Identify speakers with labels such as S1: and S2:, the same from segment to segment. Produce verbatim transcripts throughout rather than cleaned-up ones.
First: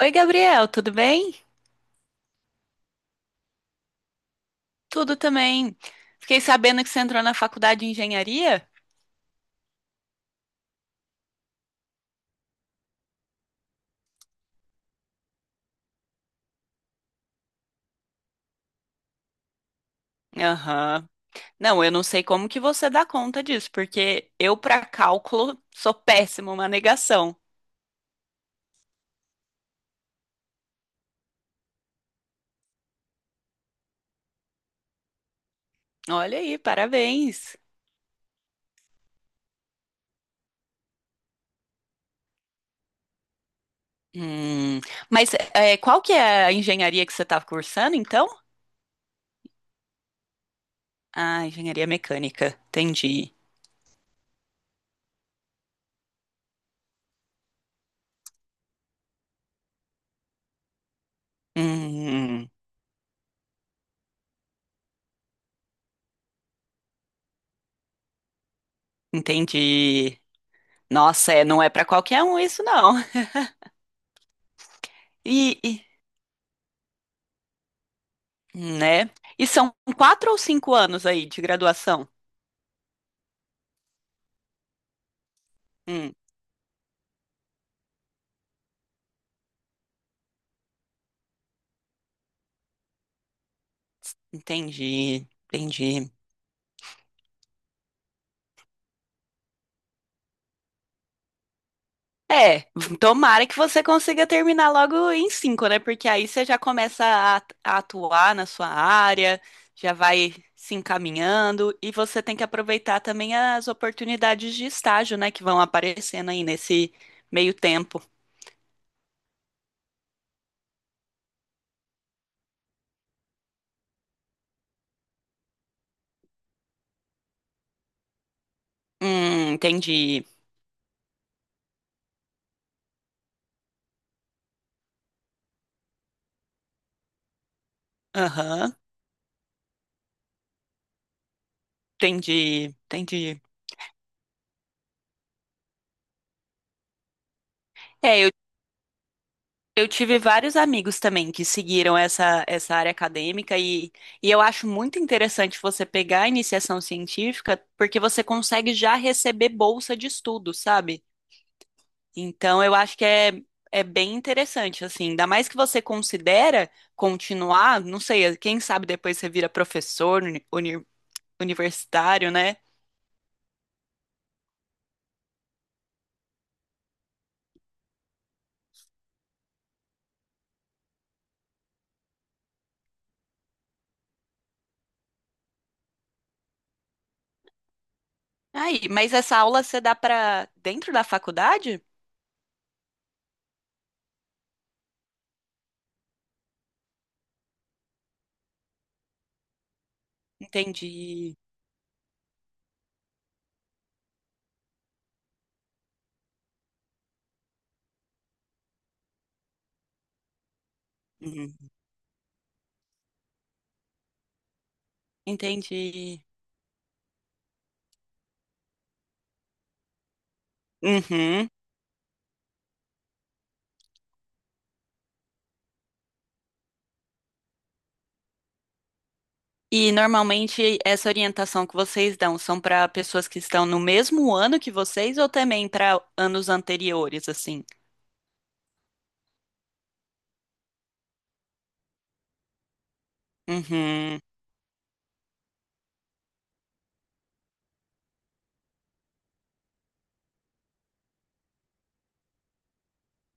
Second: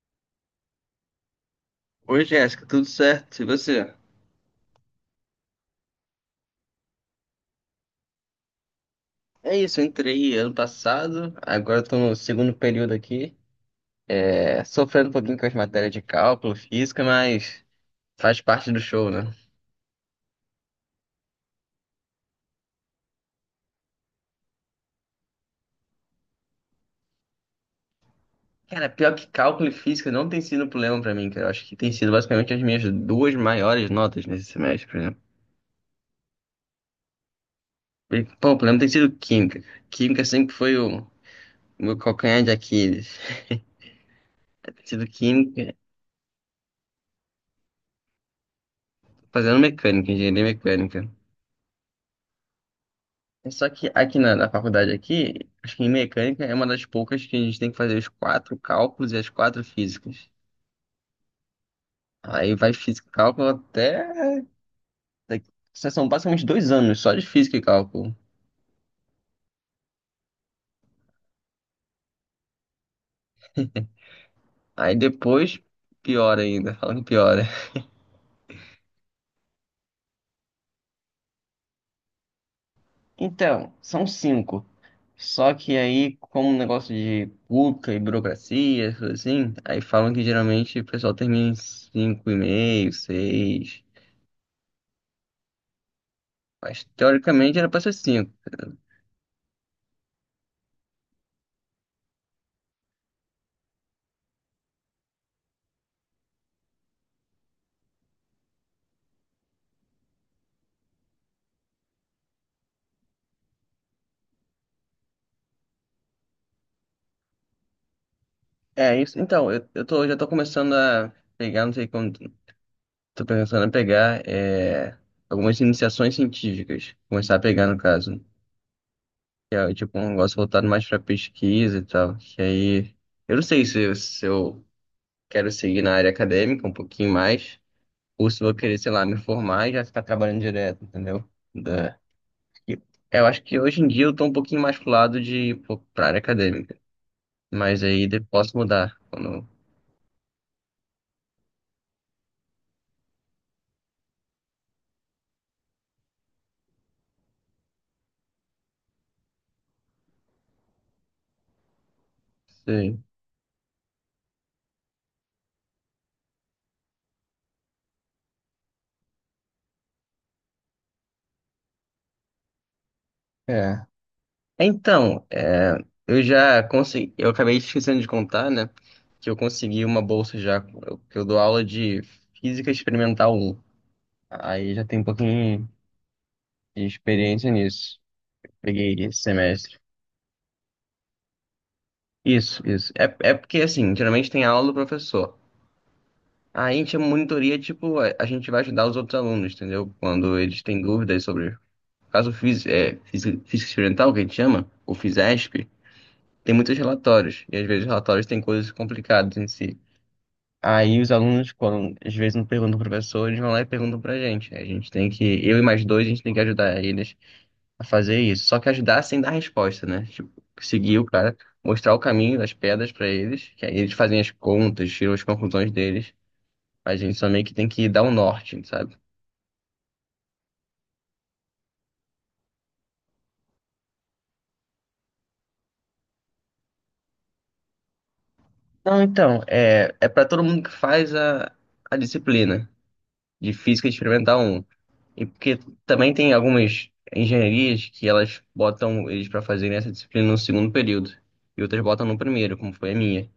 S1: Oi, Gabriel, tudo bem?
S2: Oi, Jéssica, tudo certo? E você?
S1: Tudo também. Fiquei sabendo que você entrou na faculdade de engenharia?
S2: É isso, eu entrei ano passado, agora estou no segundo período aqui. É, sofrendo um pouquinho com as matérias de cálculo, física, mas faz parte do show, né?
S1: Aham. Não, eu não sei como que você dá conta disso, porque eu, para cálculo, sou péssima, uma negação.
S2: Cara, pior que cálculo e física não tem sido um problema pra mim, cara. Eu acho que tem sido basicamente as minhas duas maiores notas nesse semestre, por exemplo.
S1: Olha aí, parabéns.
S2: E, pô, o problema tem sido química. Química sempre foi o o meu calcanhar de Aquiles.
S1: Hum,
S2: Tem sido
S1: mas
S2: química,
S1: é, qual que é a engenharia que você estava cursando, então?
S2: fazendo mecânica, engenharia mecânica.
S1: Ah, engenharia mecânica, entendi.
S2: É. Só que aqui na, na faculdade aqui, acho que em mecânica é uma das poucas que a gente tem que fazer os quatro cálculos e as quatro físicas.
S1: Hum,
S2: Aí vai física e cálculo até. daqui- São basicamente dois anos só de física e cálculo.
S1: entendi. Nossa, é, não é para qualquer um isso, não.
S2: Aí depois,
S1: E, e-
S2: pior ainda, falando que piora.
S1: Né? E são quatro ou cinco anos aí de graduação.
S2: Então, são cinco. Só que
S1: Hum,
S2: aí, como um negócio de pública e burocracia, essas coisas assim, aí falam que geralmente o pessoal termina em cinco e meio, seis.
S1: entendi, entendi.
S2: Mas teoricamente era pra ser cinco.
S1: É, tomara que você consiga terminar logo em cinco, né? Porque aí você já começa a a atuar na sua área, já vai se encaminhando e você tem que aproveitar também as oportunidades de estágio, né? Que vão aparecendo aí nesse meio tempo.
S2: É isso. Então, eu, eu tô, já tô começando a pegar, não sei como, tô pensando em pegar é, algumas iniciações científicas. Começar a pegar, no caso.
S1: Hum,
S2: Que é tipo um
S1: entendi.
S2: negócio voltado mais pra pesquisa e tal. Que aí, eu não sei se, eu- se eu quero seguir na área acadêmica um pouquinho mais, ou se eu vou
S1: Aham,
S2: querer, sei lá, me formar e já ficar trabalhando direto, entendeu? Da,
S1: entendi,
S2: que- eu
S1: entendi.
S2: acho que hoje em dia eu tô um pouquinho mais pro lado de, pô, pra área acadêmica. Mas aí de-
S1: É, eu
S2: posso mudar quando.
S1: Eu tive vários amigos também que seguiram essa, essa área acadêmica e, e eu acho muito interessante você pegar a iniciação científica porque você consegue já receber bolsa de estudo, sabe? Então eu acho
S2: Sim.
S1: que é, é bem interessante, assim, ainda mais que você considera continuar, não sei, quem sabe depois você vira professor uni- uni- universitário, né?
S2: Então, é, eu já consegui, eu acabei esquecendo de contar, né? Que eu consegui uma bolsa já, eu- que eu dou aula de Física Experimental um. Aí já tem um pouquinho de experiência nisso.
S1: Aí,
S2: Peguei
S1: mas
S2: esse
S1: essa aula
S2: semestre.
S1: você dá para dentro da faculdade?
S2: Isso, isso. É, é porque, assim, geralmente tem aula do professor. Aí a gente é monitoria, tipo, a a gente vai ajudar os outros alunos, entendeu? Quando eles têm dúvidas
S1: Entendi.
S2: sobre, no caso físico, é, física, física experimental, que a gente chama, o FISESP, tem muitos relatórios. E às vezes os relatórios têm coisas complicadas em si. Aí os alunos,
S1: Uhum.
S2: quando às vezes não perguntam pro professor, eles vão lá e perguntam pra gente, né? A gente tem que, eu e mais dois, a gente
S1: Entendi.
S2: tem que ajudar eles a fazer isso. Só que ajudar sem dar resposta, né? Tipo, seguir o cara,
S1: Uhum.
S2: mostrar o caminho das pedras pra eles, que aí eles fazem as contas, tiram as conclusões deles. A gente só meio que tem que dar o norte, sabe?
S1: E normalmente essa orientação que vocês dão são para pessoas que estão no mesmo ano que vocês ou também para anos anteriores, assim?
S2: Não, então, é, é para todo mundo que faz a, a disciplina de Física
S1: Uhum,
S2: Experimental um. E porque também tem algumas engenharias que elas botam eles para fazerem essa disciplina no segundo período e outras botam no primeiro, como foi a minha.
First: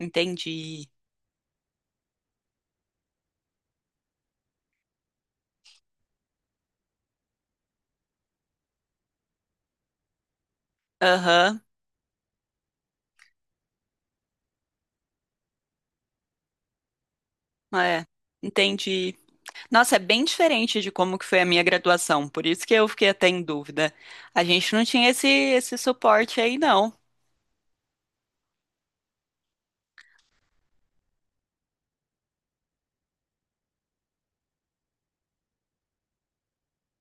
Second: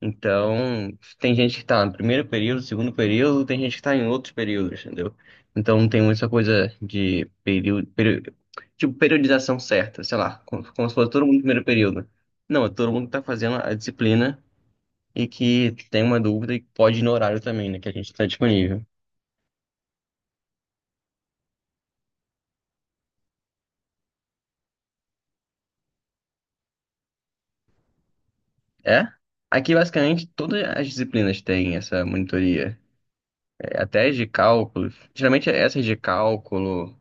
S1: entendi.
S2: Então, tem gente que está no primeiro período, segundo período, tem gente que está em outros períodos, entendeu? Então, não tem muita coisa de período, período, tipo, periodização certa, sei lá, como, como se fosse todo mundo no
S1: Aham,
S2: primeiro período. Não, é todo mundo que está fazendo a disciplina e que tem uma dúvida e pode ir no horário também, né, que a gente
S1: é,
S2: está disponível.
S1: entendi. Nossa, é bem diferente de como que foi a minha graduação, por isso que eu fiquei até em dúvida. A gente não tinha esse, esse suporte aí, não.
S2: É? Aqui, basicamente, todas as disciplinas têm essa monitoria. É, até as de cálculo. Geralmente, essas de cálculo,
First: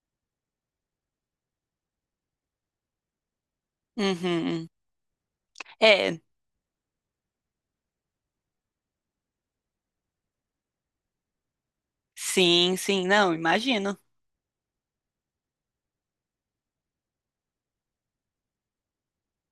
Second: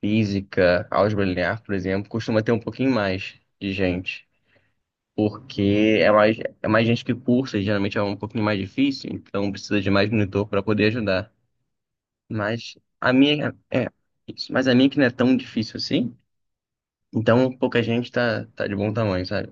S2: física, álgebra linear, por exemplo, costuma ter um pouquinho mais de gente.
S1: Uhum.
S2: Porque é
S1: É,
S2: mais, é mais gente que cursa, e geralmente é um pouquinho mais difícil, então precisa de mais monitor para poder ajudar. Mas
S1: sim, sim,
S2: a
S1: não,
S2: minha é
S1: imagino.
S2: isso. Mas a minha que não é tão difícil assim, então pouca gente tá, tá de bom tamanho, sabe?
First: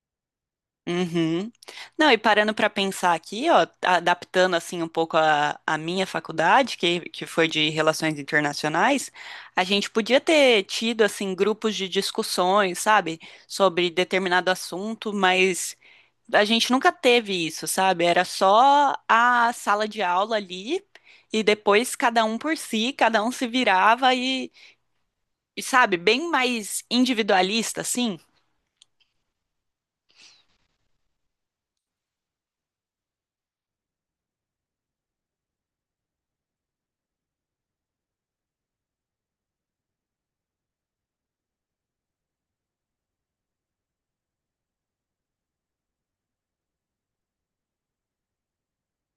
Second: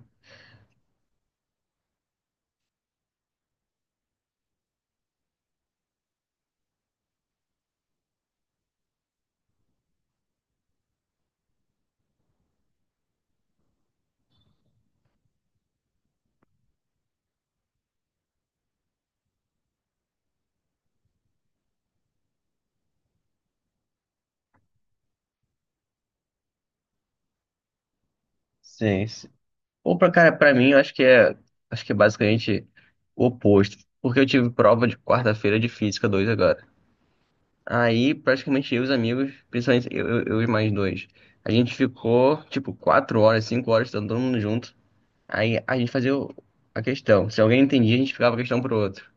S1: Uhum. Não, e parando para pensar aqui, ó, adaptando assim um pouco a, a minha faculdade, que, que foi de Relações Internacionais, a gente podia ter tido assim grupos de discussões, sabe, sobre determinado assunto, mas a gente nunca teve isso, sabe? Era só a sala de aula ali e depois cada um por si, cada um se virava e, e sabe, bem mais individualista, assim.
S2: Sim. Opa, cara, pra mim, eu acho que é, acho que é basicamente o oposto, porque eu tive prova de quarta-feira de Física dois agora. Aí, praticamente, eu e os amigos, principalmente eu, eu eu e mais dois, a gente ficou, tipo, quatro horas, cinco horas, estando todo mundo junto. Aí, a gente fazia o- a questão. Se alguém entendia, a gente ficava a questão pro outro.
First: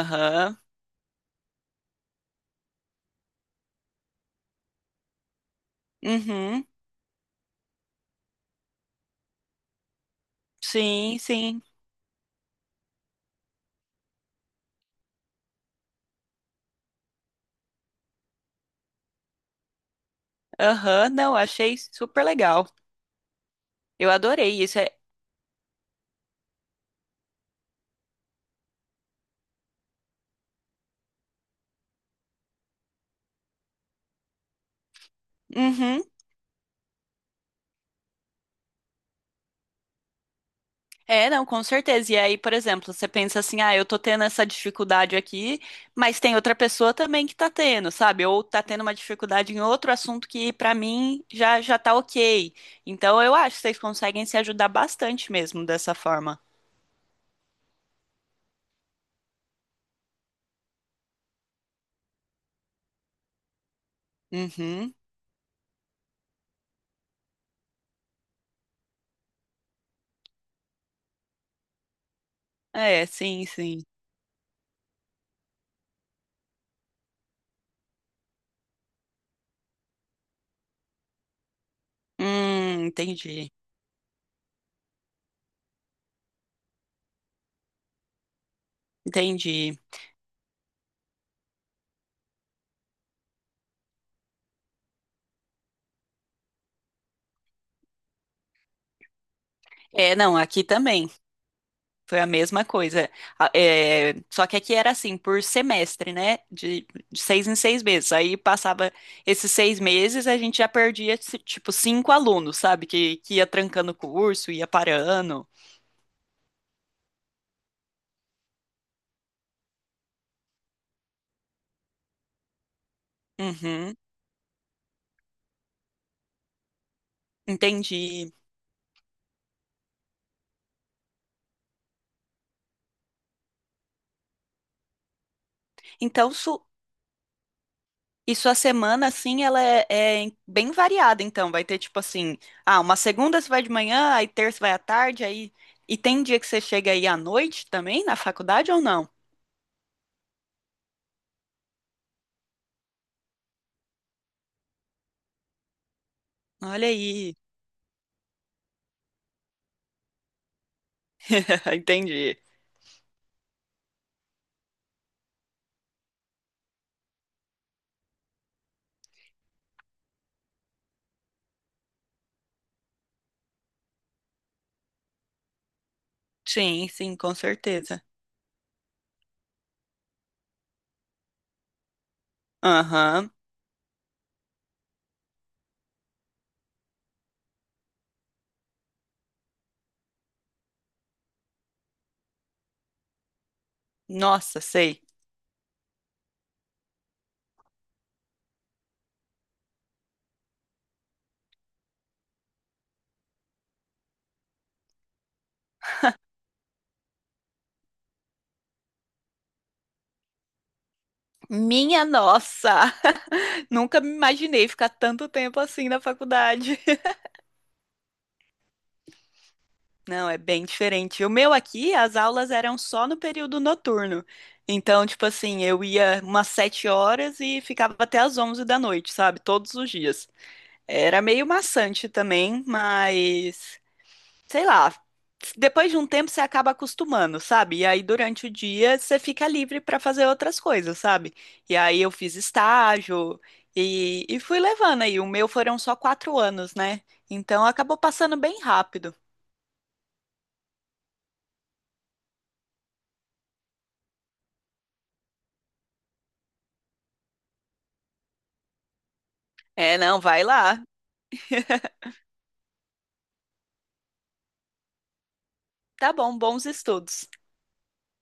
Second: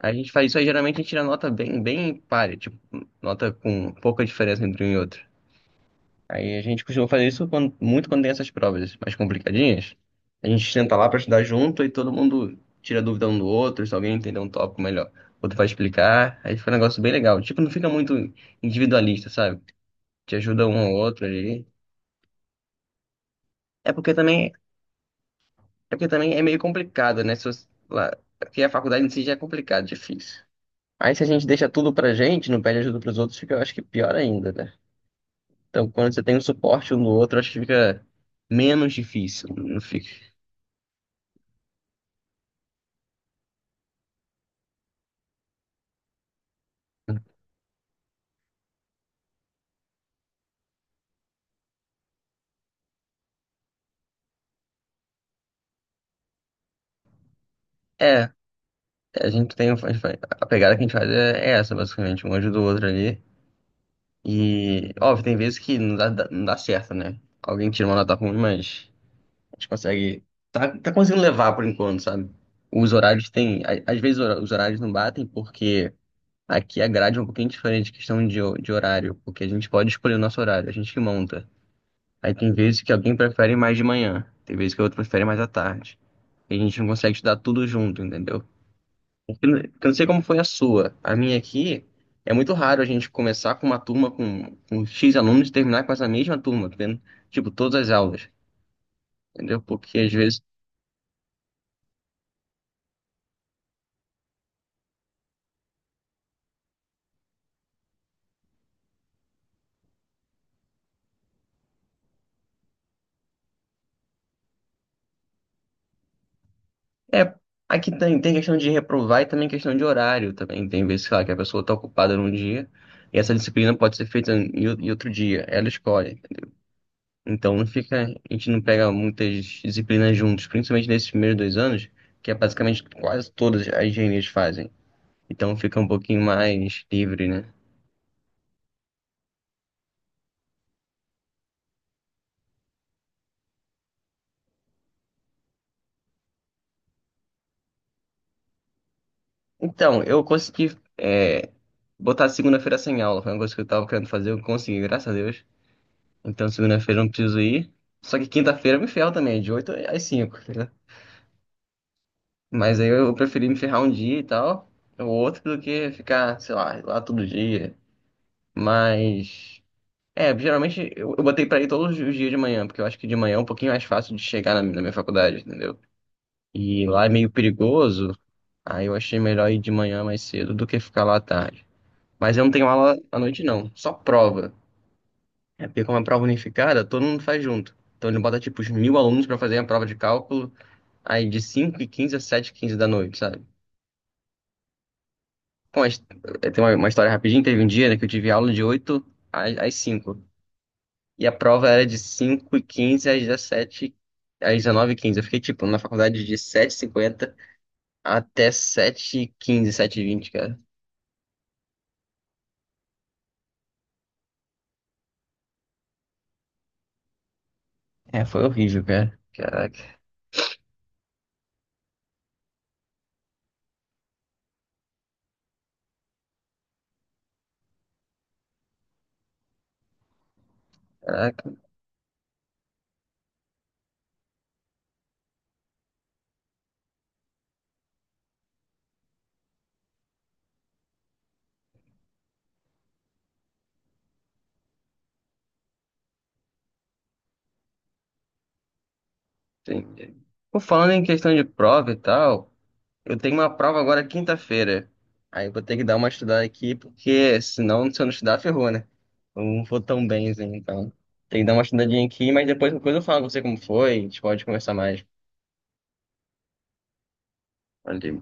S2: Aí a gente faz isso aí, geralmente, a gente tira nota bem, bem páreo, tipo, nota com pouca diferença entre um e outro. Aí a
S1: Uhum.
S2: gente costuma fazer isso quando- muito quando tem essas provas mais complicadinhas. A gente senta lá para
S1: Sim,
S2: estudar
S1: sim.
S2: junto e todo mundo tira dúvida um do outro, se alguém entender um tópico melhor, o outro vai explicar. Aí fica um negócio bem legal. Tipo, não fica muito individualista, sabe? Te ajuda um ao
S1: Aham,
S2: outro
S1: não,
S2: ali.
S1: achei super legal.
S2: É
S1: Eu
S2: porque também,
S1: adorei isso. É...
S2: é porque também é meio complicado, né? Se você, lá, porque a faculdade em si já é complicado, difícil. Aí se a gente deixa tudo pra gente, não pede ajuda pros outros, fica, eu acho que pior ainda, né? Então,
S1: Uhum.
S2: quando você tem um suporte um do outro, acho que fica menos difícil, não fica.
S1: É, não, com certeza. E aí, por exemplo, você pensa assim, ah, eu tô tendo essa dificuldade aqui, mas tem outra pessoa também que tá tendo, sabe? Ou tá tendo uma dificuldade em outro assunto que pra mim já já tá ok. Então eu acho que vocês conseguem se ajudar bastante mesmo dessa forma.
S2: É, a gente tem. A pegada que a gente faz é é essa, basicamente. Um ajuda o outro ali. E,
S1: Uhum.
S2: óbvio, tem vezes que não dá, dá- não dá certo, né? Alguém tira uma nota ruim, mas a gente consegue. Tá, tá conseguindo levar por enquanto, sabe? Os
S1: É,
S2: horários
S1: sim,
S2: tem.
S1: sim.
S2: a- Às vezes hora- os horários não batem porque aqui a grade é um pouquinho diferente, questão de, ho- de horário, porque a gente pode escolher o nosso horário, a gente que monta. Aí tem vezes
S1: Hum,
S2: que alguém
S1: entendi.
S2: prefere mais de manhã, tem vezes que o outro prefere mais à tarde. E a gente não consegue estudar tudo junto, entendeu? Porque
S1: Entendi.
S2: eu não sei como foi a sua. A minha aqui é muito raro a gente começar com uma turma com, com X alunos e terminar com essa mesma turma, tá vendo? Tipo, todas as aulas, entendeu? Porque às
S1: É, não,
S2: vezes.
S1: aqui também. Foi a mesma coisa. A- é, só que aqui era assim, por semestre, né? De, de seis em seis meses. Aí passava esses seis meses, a gente já perdia, ci- tipo, cinco alunos, sabe? Que, que ia trancando o curso, ia parando.
S2: É, aqui tem, tem questão de reprovar e também questão de horário também. Tem vezes, sei lá, que a pessoa está ocupada num dia e essa disciplina pode
S1: Uhum,
S2: ser feita em, o- em outro dia, ela escolhe. Então não fica, a
S1: entendi.
S2: gente não pega muitas disciplinas juntos, principalmente nesses primeiros dois anos, que é basicamente quase todas as engenharias fazem. Então fica um pouquinho
S1: Então, su,
S2: mais livre, né?
S1: e sua semana, assim, ela é, é em- bem variada, então. Vai ter, tipo assim, ah, uma segunda você vai de manhã, aí terça vai à tarde, aí... E tem dia que você chega aí à noite também, na faculdade ou não?
S2: Então, eu consegui é, botar segunda-feira sem aula. Foi uma coisa que eu tava querendo fazer, eu consegui, graças a Deus. Então,
S1: Olha
S2: segunda-feira eu não
S1: aí.
S2: preciso ir. Só que quinta-feira eu me ferro também, de oito às cinco, né?
S1: Entendi.
S2: Mas aí eu preferi me ferrar um dia e tal, ou outro, do que ficar, sei lá, lá todo dia. Mas, é, geralmente eu, eu botei pra ir todos os dias de manhã, porque eu acho que de manhã é um pouquinho mais fácil de chegar na, na minha faculdade, entendeu? E
S1: Sim,
S2: lá é
S1: sim,
S2: meio
S1: com certeza.
S2: perigoso, aí eu achei melhor ir de manhã mais cedo do que ficar lá à tarde. Mas eu não tenho aula à
S1: Aham.
S2: noite, não. Só prova. É porque como é prova unificada, todo mundo faz junto. Então ele bota, tipo, os mil alunos pra fazer a prova de cálculo, aí de cinco e quinze a sete h quinze da noite, sabe?
S1: Nossa, sei.
S2: Bom, mas, eh, tem uma, uma história rapidinha. Teve um dia, né, que eu tive aula de oito às, às cinco. E a prova era de cinco e quinze às dezessete, às dezenove h quinze. Eu fiquei, tipo, na faculdade de sete h cinquenta até sete h quinze sete e vinte, cara.
S1: Minha nossa! Nunca me imaginei ficar tanto tempo assim na faculdade.
S2: É, foi horrível, cara. Caraca,
S1: Não, é bem diferente. O meu aqui, as aulas eram só no período noturno. Então, tipo assim, eu ia umas sete horas e ficava até as onze da noite, sabe? Todos os dias. Era meio
S2: caraca.
S1: maçante também, mas sei lá, depois de um tempo você acaba acostumando, sabe? E aí durante o dia você fica livre para fazer outras coisas, sabe? E aí eu fiz estágio e, e fui levando aí. O meu foram só quatro anos, né? Então acabou passando bem rápido.
S2: Sim. Pô, falando em questão de prova e tal, eu tenho uma prova agora quinta-feira. Aí eu vou ter que dar uma estudada aqui, porque senão, se eu não estudar, ferrou, né? Eu não vou
S1: É,
S2: tão
S1: não,
S2: bem
S1: vai
S2: assim,
S1: lá.
S2: então. Tem que dar uma estudadinha aqui, mas depois qualquer coisa eu falo com você como foi, a gente pode conversar mais.
S1: Tá bom, bons estudos.
S2: Valeu.